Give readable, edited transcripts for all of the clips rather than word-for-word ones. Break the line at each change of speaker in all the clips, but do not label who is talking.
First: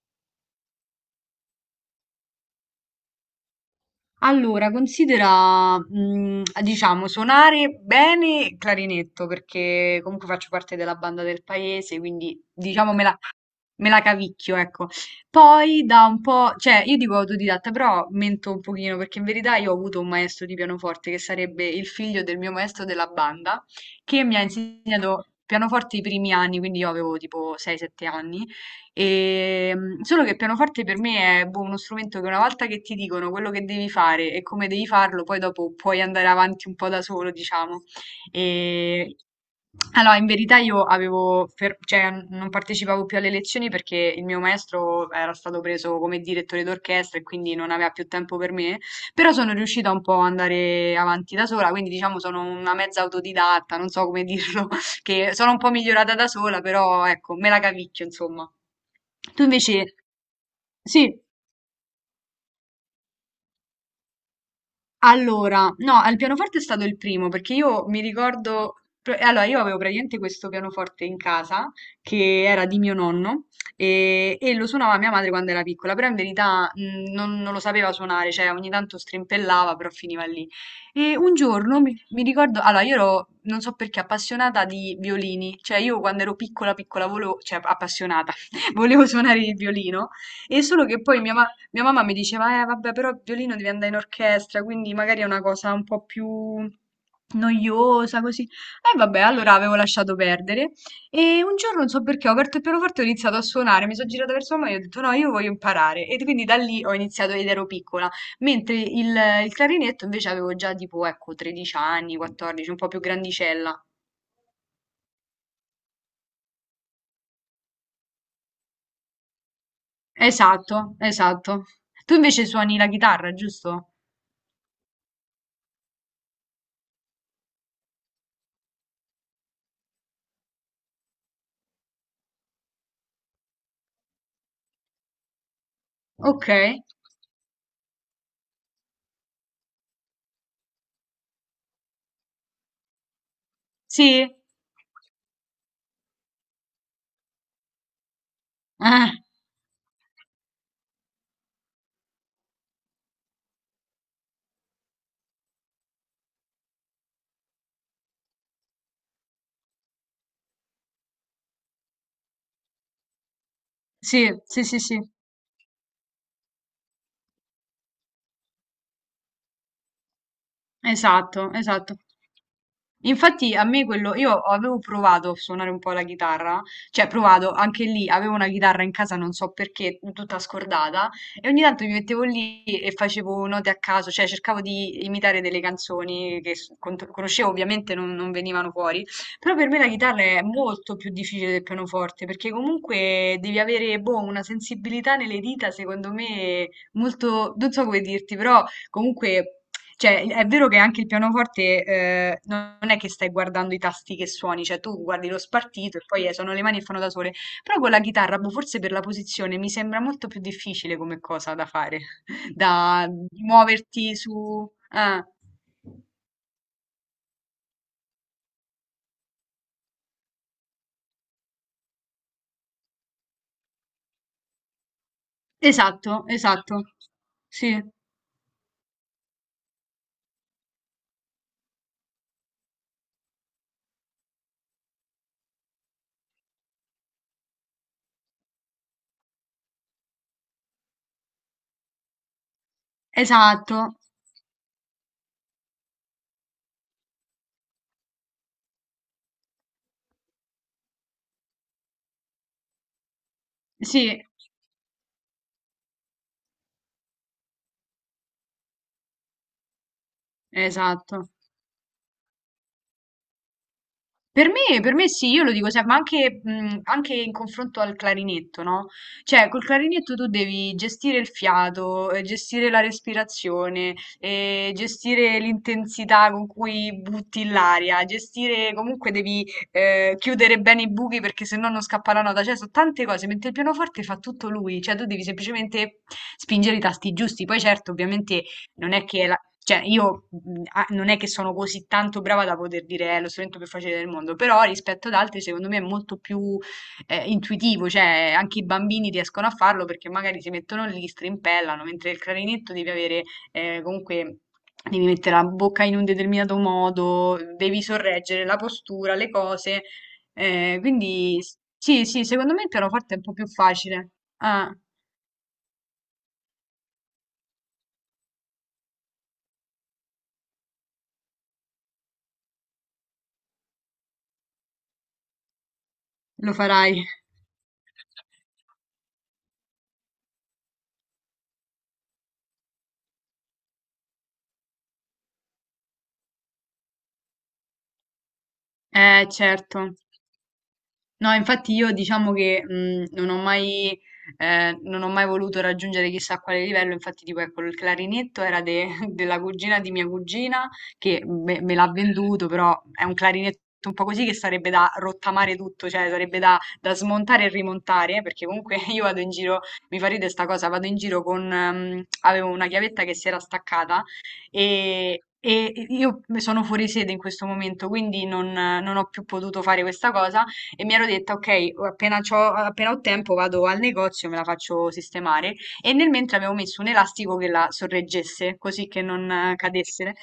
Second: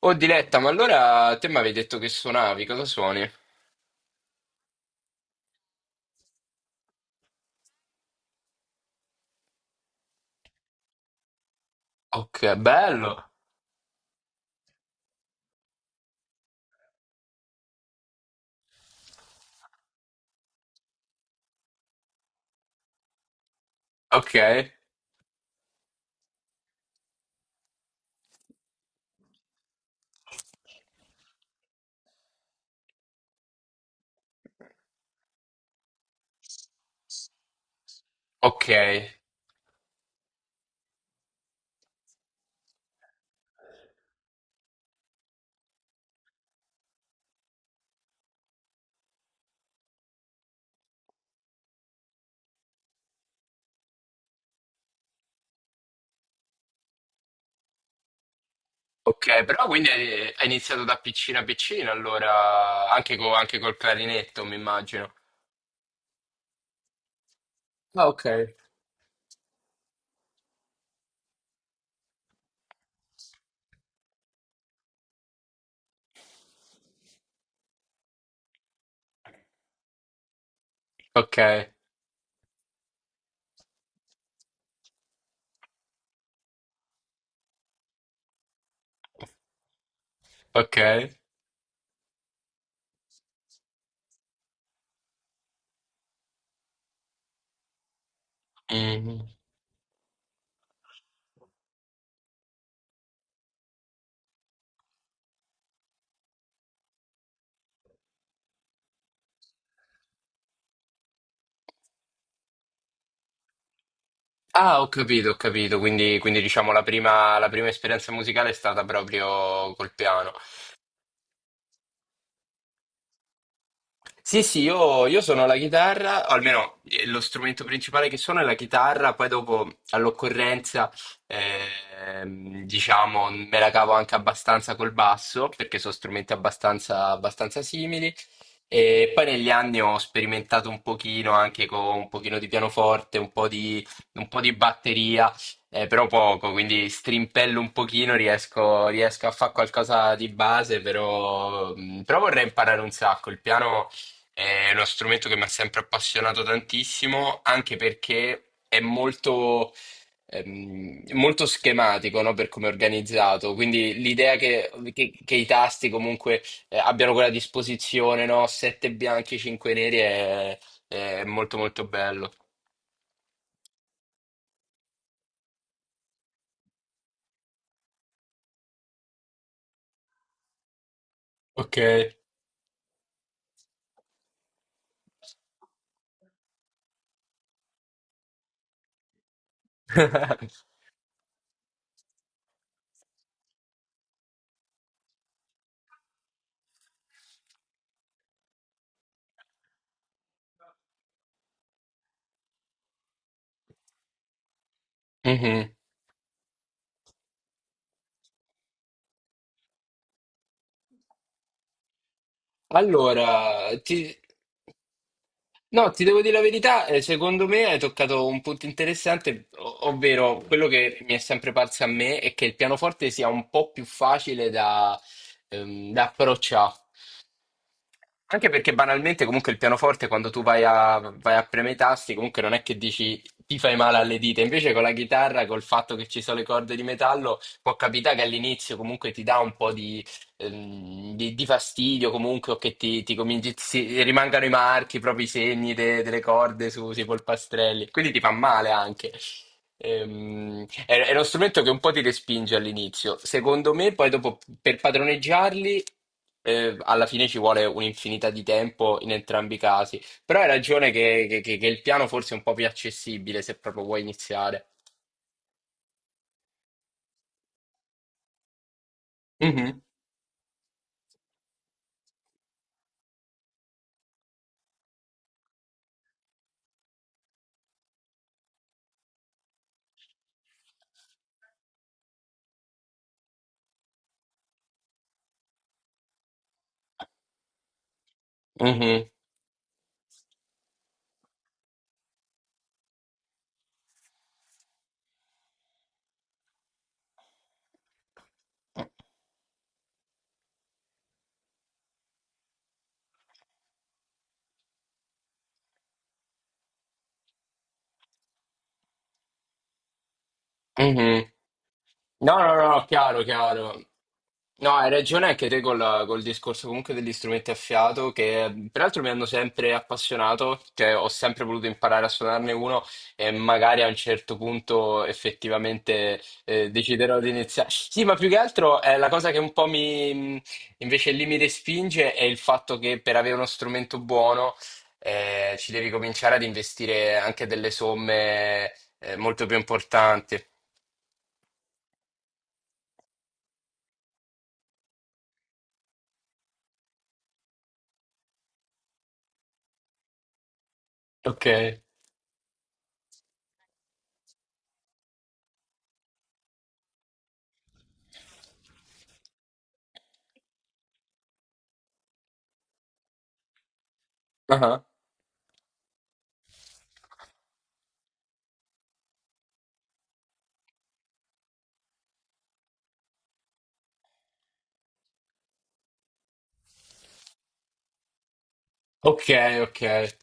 Oh Diletta, ma allora te mi avevi detto che suonavi, cosa suoni?
Allora, considera, diciamo, suonare bene il clarinetto, perché comunque faccio parte della banda del paese, quindi
Ok, bello.
me la cavicchio, ecco. Poi da un po', cioè io dico autodidatta, però mento un pochino perché in verità io ho avuto un maestro di pianoforte che sarebbe il figlio del mio maestro della banda, che
Ok,
mi ha insegnato pianoforte i primi anni, quindi io avevo tipo 6-7 anni, e, solo che il pianoforte per me è boh, uno strumento che una volta che ti dicono quello che devi fare e come devi farlo, poi dopo puoi andare avanti un po' da solo, diciamo.
ok,
E allora, in verità io avevo, cioè, non partecipavo più alle lezioni perché il mio maestro era stato preso come direttore d'orchestra e quindi non aveva più tempo per me, però sono riuscita un po' ad andare avanti da sola, quindi diciamo sono una mezza autodidatta, non so come dirlo, che sono un po' migliorata da sola, però ecco, me la cavicchio, insomma. Tu
ok, però
invece,
quindi hai iniziato da
sì.
piccina piccina, allora anche, anche col clarinetto, mi immagino.
Allora, no, al pianoforte è stato il primo perché io mi
Ah, ok.
ricordo, allora io avevo praticamente questo pianoforte in casa che era di mio nonno e lo suonava mia madre quando era piccola, però in verità non lo sapeva suonare, cioè ogni tanto strimpellava, però finiva lì. E un
Ok,
giorno mi ricordo, allora io ero, non so perché, appassionata di violini, cioè io quando ero piccola, piccola, volevo, cioè appassionata, volevo suonare il violino. E
ok.
solo che poi mia mamma mi diceva, vabbè, però il violino devi andare in orchestra, quindi magari è una cosa un po' più noiosa, così. E vabbè,
Mm.
allora avevo lasciato perdere. E un giorno, non so perché, ho aperto il pianoforte e ho iniziato a suonare. Mi sono girata verso mamma e ho detto, no, io voglio imparare. E quindi da lì ho iniziato ed ero piccola. Mentre il, il clarinetto invece avevo già tipo, ecco, 13 anni, 14, un po' più grandicella.
Ah, ho capito, quindi, quindi diciamo la prima esperienza musicale è stata proprio col piano.
Esatto, esatto. Tu invece suoni la chitarra, giusto?
Sì, sì, io suono la chitarra, o almeno lo strumento principale che suono è la chitarra, poi dopo all'occorrenza, diciamo, me la cavo anche abbastanza col basso, perché sono strumenti
Ok.
abbastanza, abbastanza simili. E poi negli anni ho sperimentato un pochino anche con un pochino di pianoforte,
Sì.
un po' di batteria, però poco, quindi strimpello un pochino, riesco,
Ah.
riesco a fare qualcosa di base, però, però vorrei imparare un sacco. Il piano... È uno strumento che mi ha sempre appassionato tantissimo, anche perché è molto, molto schematico, no? Per come è organizzato. Quindi
Sì,
l'idea
sì,
che,
sì, sì,
che i tasti comunque abbiano quella disposizione, no? Sette bianchi, cinque neri è
esatto,
molto molto
esatto.
bello.
Infatti a me quello, io avevo provato a suonare un po' la chitarra, cioè provato anche lì, avevo una chitarra in casa, non so perché, tutta scordata, e ogni
Ok.
tanto mi mettevo lì e facevo note a caso, cioè cercavo di imitare delle canzoni che conoscevo, ovviamente non venivano fuori, però per me la chitarra è molto più difficile del pianoforte, perché comunque devi avere, boh, una sensibilità nelle dita, secondo me, molto, non so come dirti, però comunque cioè, è vero che anche il pianoforte, non è che stai guardando i tasti che suoni, cioè tu guardi lo
Mhm.
spartito e poi sono le mani che fanno da sole. Però con la chitarra, boh, forse per la posizione, mi sembra molto più difficile come cosa da fare, da di
Allora, ti,
muoverti su... ah.
No, ti devo dire la verità, secondo me hai toccato un punto interessante, ovvero quello che mi è sempre parso a me è che il pianoforte sia un po' più facile da, da
Esatto,
approcciare.
esatto. Sì,
Anche perché banalmente comunque il pianoforte quando tu vai a, vai a premere i tasti comunque non è che dici ti fai male alle dita, invece con la chitarra, col fatto che ci sono le corde di metallo, può capitare che all'inizio comunque ti dà un po' di, di fastidio comunque o che ti cominci,
esatto.
rimangano i marchi, proprio i segni delle corde su, sui polpastrelli, quindi ti fa male anche. È uno strumento che un po' ti respinge all'inizio. Secondo me, poi
Sì,
dopo per padroneggiarli, alla fine ci vuole un'infinità di tempo in entrambi i casi. Però hai ragione che,
esatto.
che il piano forse è un po' più accessibile se proprio vuoi
Per
iniziare.
me per me sì, io lo dico sempre, ma anche anche in confronto al clarinetto, no, cioè col
Mhm.
clarinetto tu devi gestire il fiato, gestire la respirazione, gestire l'intensità con cui butti l'aria, gestire comunque devi, chiudere bene i buchi perché se no non scappa la nota, cioè so' tante cose, mentre il pianoforte fa tutto lui, cioè tu devi semplicemente spingere i tasti giusti. Poi certo ovviamente non è
Mhm,
che la cioè, io non è che sono così tanto brava da poter dire è lo strumento più facile del mondo, però rispetto ad altri, secondo me è molto più intuitivo, cioè anche i bambini riescono a farlo perché magari si mettono lì, strimpellano, mentre il clarinetto devi avere comunque. Devi mettere la bocca in un determinato modo, devi sorreggere la postura, le cose. eh,
mhm.
quindi s- sì, sì,
No,
secondo
no,
me
no,
il
no,
pianoforte è
chiaro,
un po' più
chiaro.
facile. Ah,
No, hai ragione anche te col, col discorso comunque degli strumenti a fiato che peraltro mi hanno sempre appassionato, cioè ho sempre voluto imparare a suonarne uno e magari a un certo punto effettivamente
lo farai.
deciderò di iniziare. Sì, ma più che altro la cosa che un po' mi invece lì mi respinge è il fatto che per avere uno strumento buono ci devi cominciare ad investire anche delle somme molto più
Certo.
importanti.
No, infatti io diciamo che non ho mai voluto raggiungere chissà quale livello, infatti tipo ecco il clarinetto era della cugina di mia cugina che
Ok.
me l'ha venduto, però è un clarinetto un po' così che sarebbe da rottamare tutto, cioè sarebbe da, da smontare e rimontare, perché comunque io vado in giro, mi fa ridere sta cosa, vado in giro con, avevo una chiavetta che si era staccata
Ah.
e... E io sono fuori sede in questo momento, quindi non ho più potuto fare questa cosa e mi ero detta, ok, appena ho tempo vado al negozio, me la faccio sistemare. E nel mentre avevo messo un elastico che la sorreggesse, così che
Ok,
non
ok.
cadesse.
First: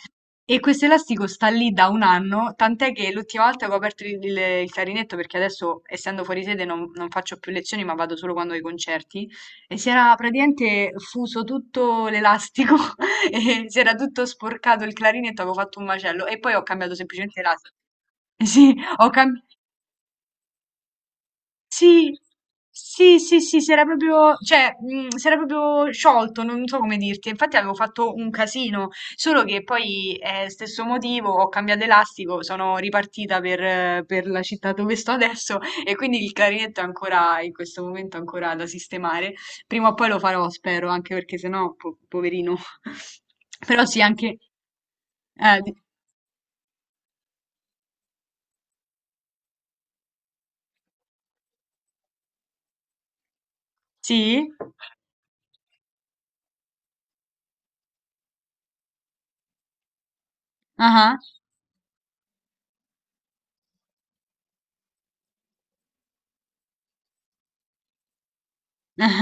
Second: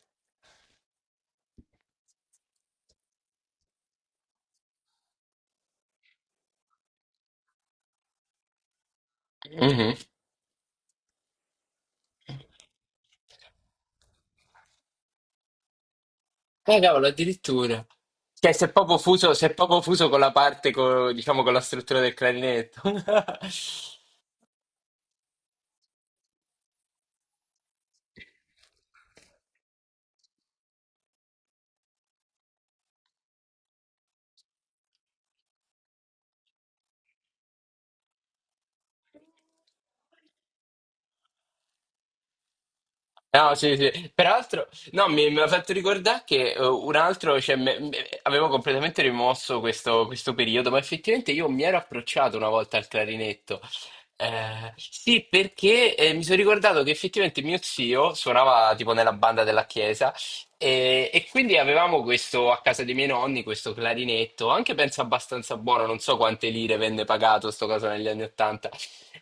E questo elastico sta lì da un anno, tant'è che l'ultima volta che ho aperto il clarinetto, perché adesso essendo fuori sede non faccio più lezioni, ma vado solo quando ho i concerti, e si
Mhm.
era praticamente fuso tutto l'elastico, e si era tutto sporcato il clarinetto, avevo fatto un macello, e poi ho cambiato
Cavolo,
semplicemente l'elastico.
addirittura. Cioè, si è
Sì,
proprio
ho
fuso, si è
cambiato.
proprio fuso con la parte, diciamo, con la struttura del
Sì,
clarinetto.
sì, sì, sì, si era proprio, cioè, si era proprio sciolto, non so come dirti. Infatti avevo fatto un casino, solo che poi, stesso motivo, ho cambiato elastico, sono ripartita per la città dove sto adesso e quindi il clarinetto è ancora, in questo momento, ancora da sistemare. Prima o poi lo farò, spero, anche perché sennò, poverino.
No, sì,
Però sì,
sì.
anche...
Peraltro, no, mi ha
eh,
fatto
di-
ricordare che un altro, cioè, avevo completamente rimosso questo, questo periodo, ma effettivamente io mi ero approcciato una volta al clarinetto.
sì?
Sì, perché mi sono ricordato che effettivamente mio zio suonava tipo nella banda della chiesa
Ah ah.
e quindi avevamo questo a casa dei miei nonni, questo clarinetto, anche penso abbastanza buono, non so quante lire venne pagato sto caso negli anni Ottanta.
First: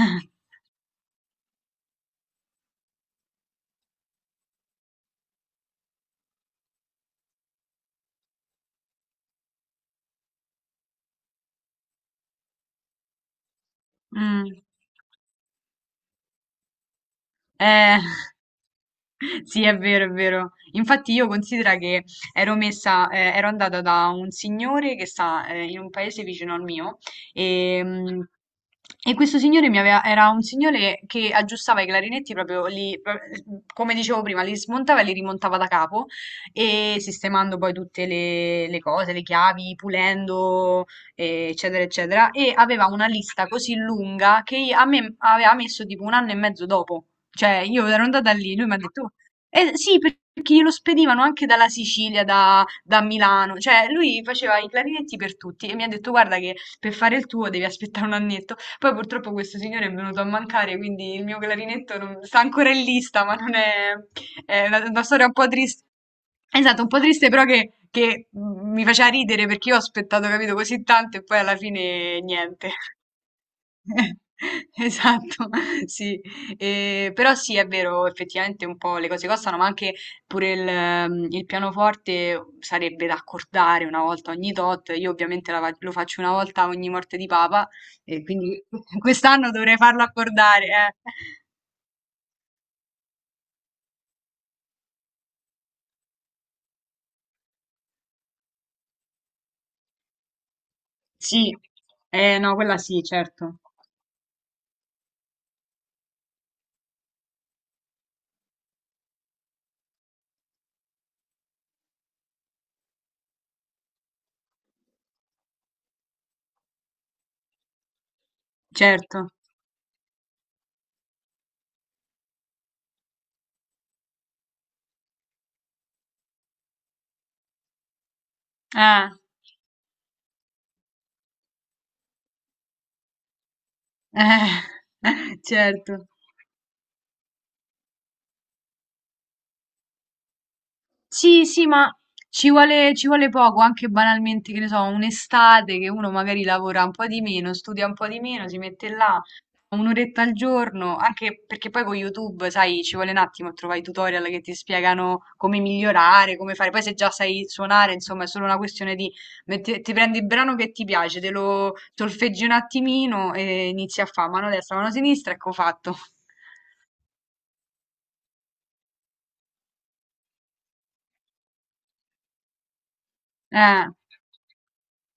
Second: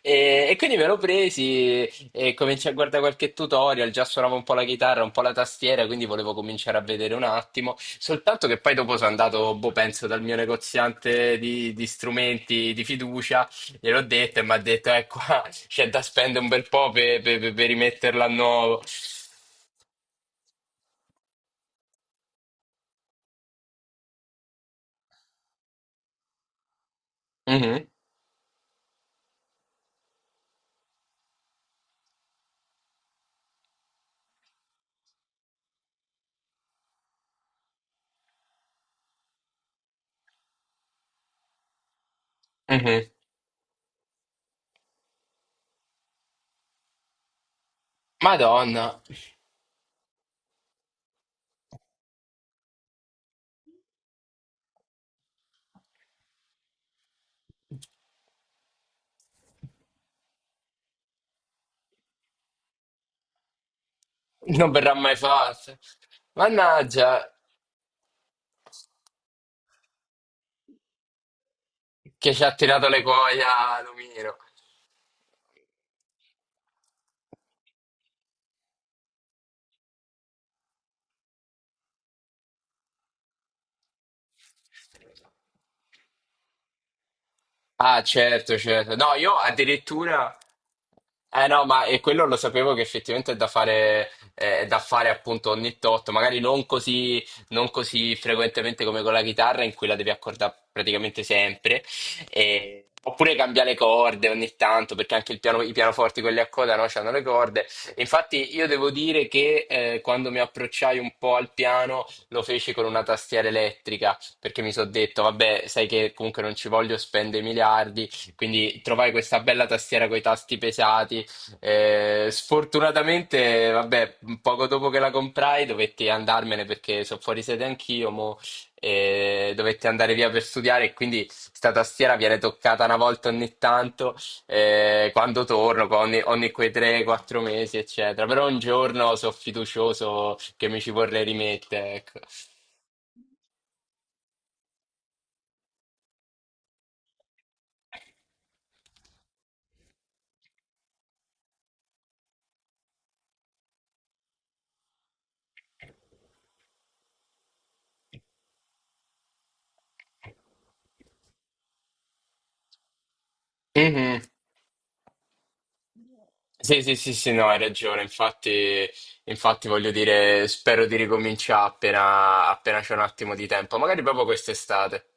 E quindi me lo presi. E cominciai a guardare qualche tutorial, già suonavo un po' la chitarra, un po' la tastiera, quindi volevo cominciare a vedere un attimo. Soltanto che poi dopo sono andato, boh, penso, dal mio negoziante di strumenti di fiducia, gliel'ho detto e mi ha
Mm.
detto, qua c'è da spendere un bel po' per, per
Eh,
rimetterla a nuovo.
sì, è vero, è vero. Infatti io considero che ero messa, ero andata da un signore che sta, in un paese vicino al mio e,
Mhm,
e questo signore mi aveva, era un signore che aggiustava i clarinetti proprio lì, come dicevo prima, li smontava e li rimontava da capo e sistemando poi tutte le cose, le chiavi, pulendo, eccetera, eccetera. E aveva una
mhm.
lista così lunga che a me aveva messo tipo un anno e mezzo dopo. Cioè, io ero andata lì, lui mi ha
Madonna,
detto, "Oh, sì, perché glielo spedivano anche dalla Sicilia, da Milano, cioè lui faceva i clarinetti per tutti e mi ha detto, guarda che per fare il tuo devi aspettare un annetto. Poi purtroppo questo signore è venuto a mancare, quindi il mio clarinetto sta ancora in lista, ma non è, è
non verrà
una
mai
storia un po'
fatta.
triste. Esatto, un po'
Mannaggia,
triste però che mi faceva ridere perché io ho aspettato, capito, così tanto e poi alla fine
che ci ha
niente.
tirato le cuoia, Lumino.
Esatto, sì. Però sì, è vero, effettivamente un po' le cose costano, ma anche pure il pianoforte sarebbe da accordare una volta ogni tot. Io ovviamente lo faccio una volta ogni morte di papa,
Ah,
e
certo,
quindi
certo. No, io
quest'anno dovrei farlo
addirittura...
accordare, eh.
Eh no, ma e quello lo sapevo che effettivamente è da fare appunto ogni tot, magari non così, non così frequentemente come con la chitarra in cui la devi accordare praticamente
Sì,
sempre,
no, quella sì,
oppure
certo,
cambiare le corde ogni tanto, perché anche i pianoforti quelli a coda no, hanno le corde. Infatti io devo dire che quando mi approcciai un po' al piano lo feci con una tastiera elettrica perché mi sono detto, vabbè, sai che comunque non ci voglio spendere miliardi, quindi trovai
certo.
questa bella tastiera con i tasti pesati. Sfortunatamente, vabbè, poco dopo che la comprai dovetti andarmene perché sono fuori sede anch'io, mo,
Ah,
e dovetti andare via per studiare e quindi sta tastiera viene toccata una volta ogni tanto, quando torno, qua
certo.
ogni, ogni quei 3-4 mesi, eccetera. Però un giorno sono fiducioso che mi ci vorrei
Sì, sì, ma
rimettere, ecco.
ci vuole poco, anche banalmente, che ne so, un'estate che uno magari lavora un po' di meno, studia un po' di meno, si mette là un'oretta al giorno, anche perché poi con YouTube, sai, ci vuole un attimo a trovare i tutorial che ti spiegano come migliorare, come fare. Poi se già sai suonare, insomma, è solo una questione di ti prendi il brano che ti piace, te lo solfeggi un attimino e inizi a
Mhm.
fare mano destra, mano sinistra, ecco fatto.
Sì, sì, sì, sì, no, hai ragione. Infatti, infatti voglio dire, spero di ricominciare appena, appena c'è un attimo di tempo,
Eh.
magari proprio quest'estate.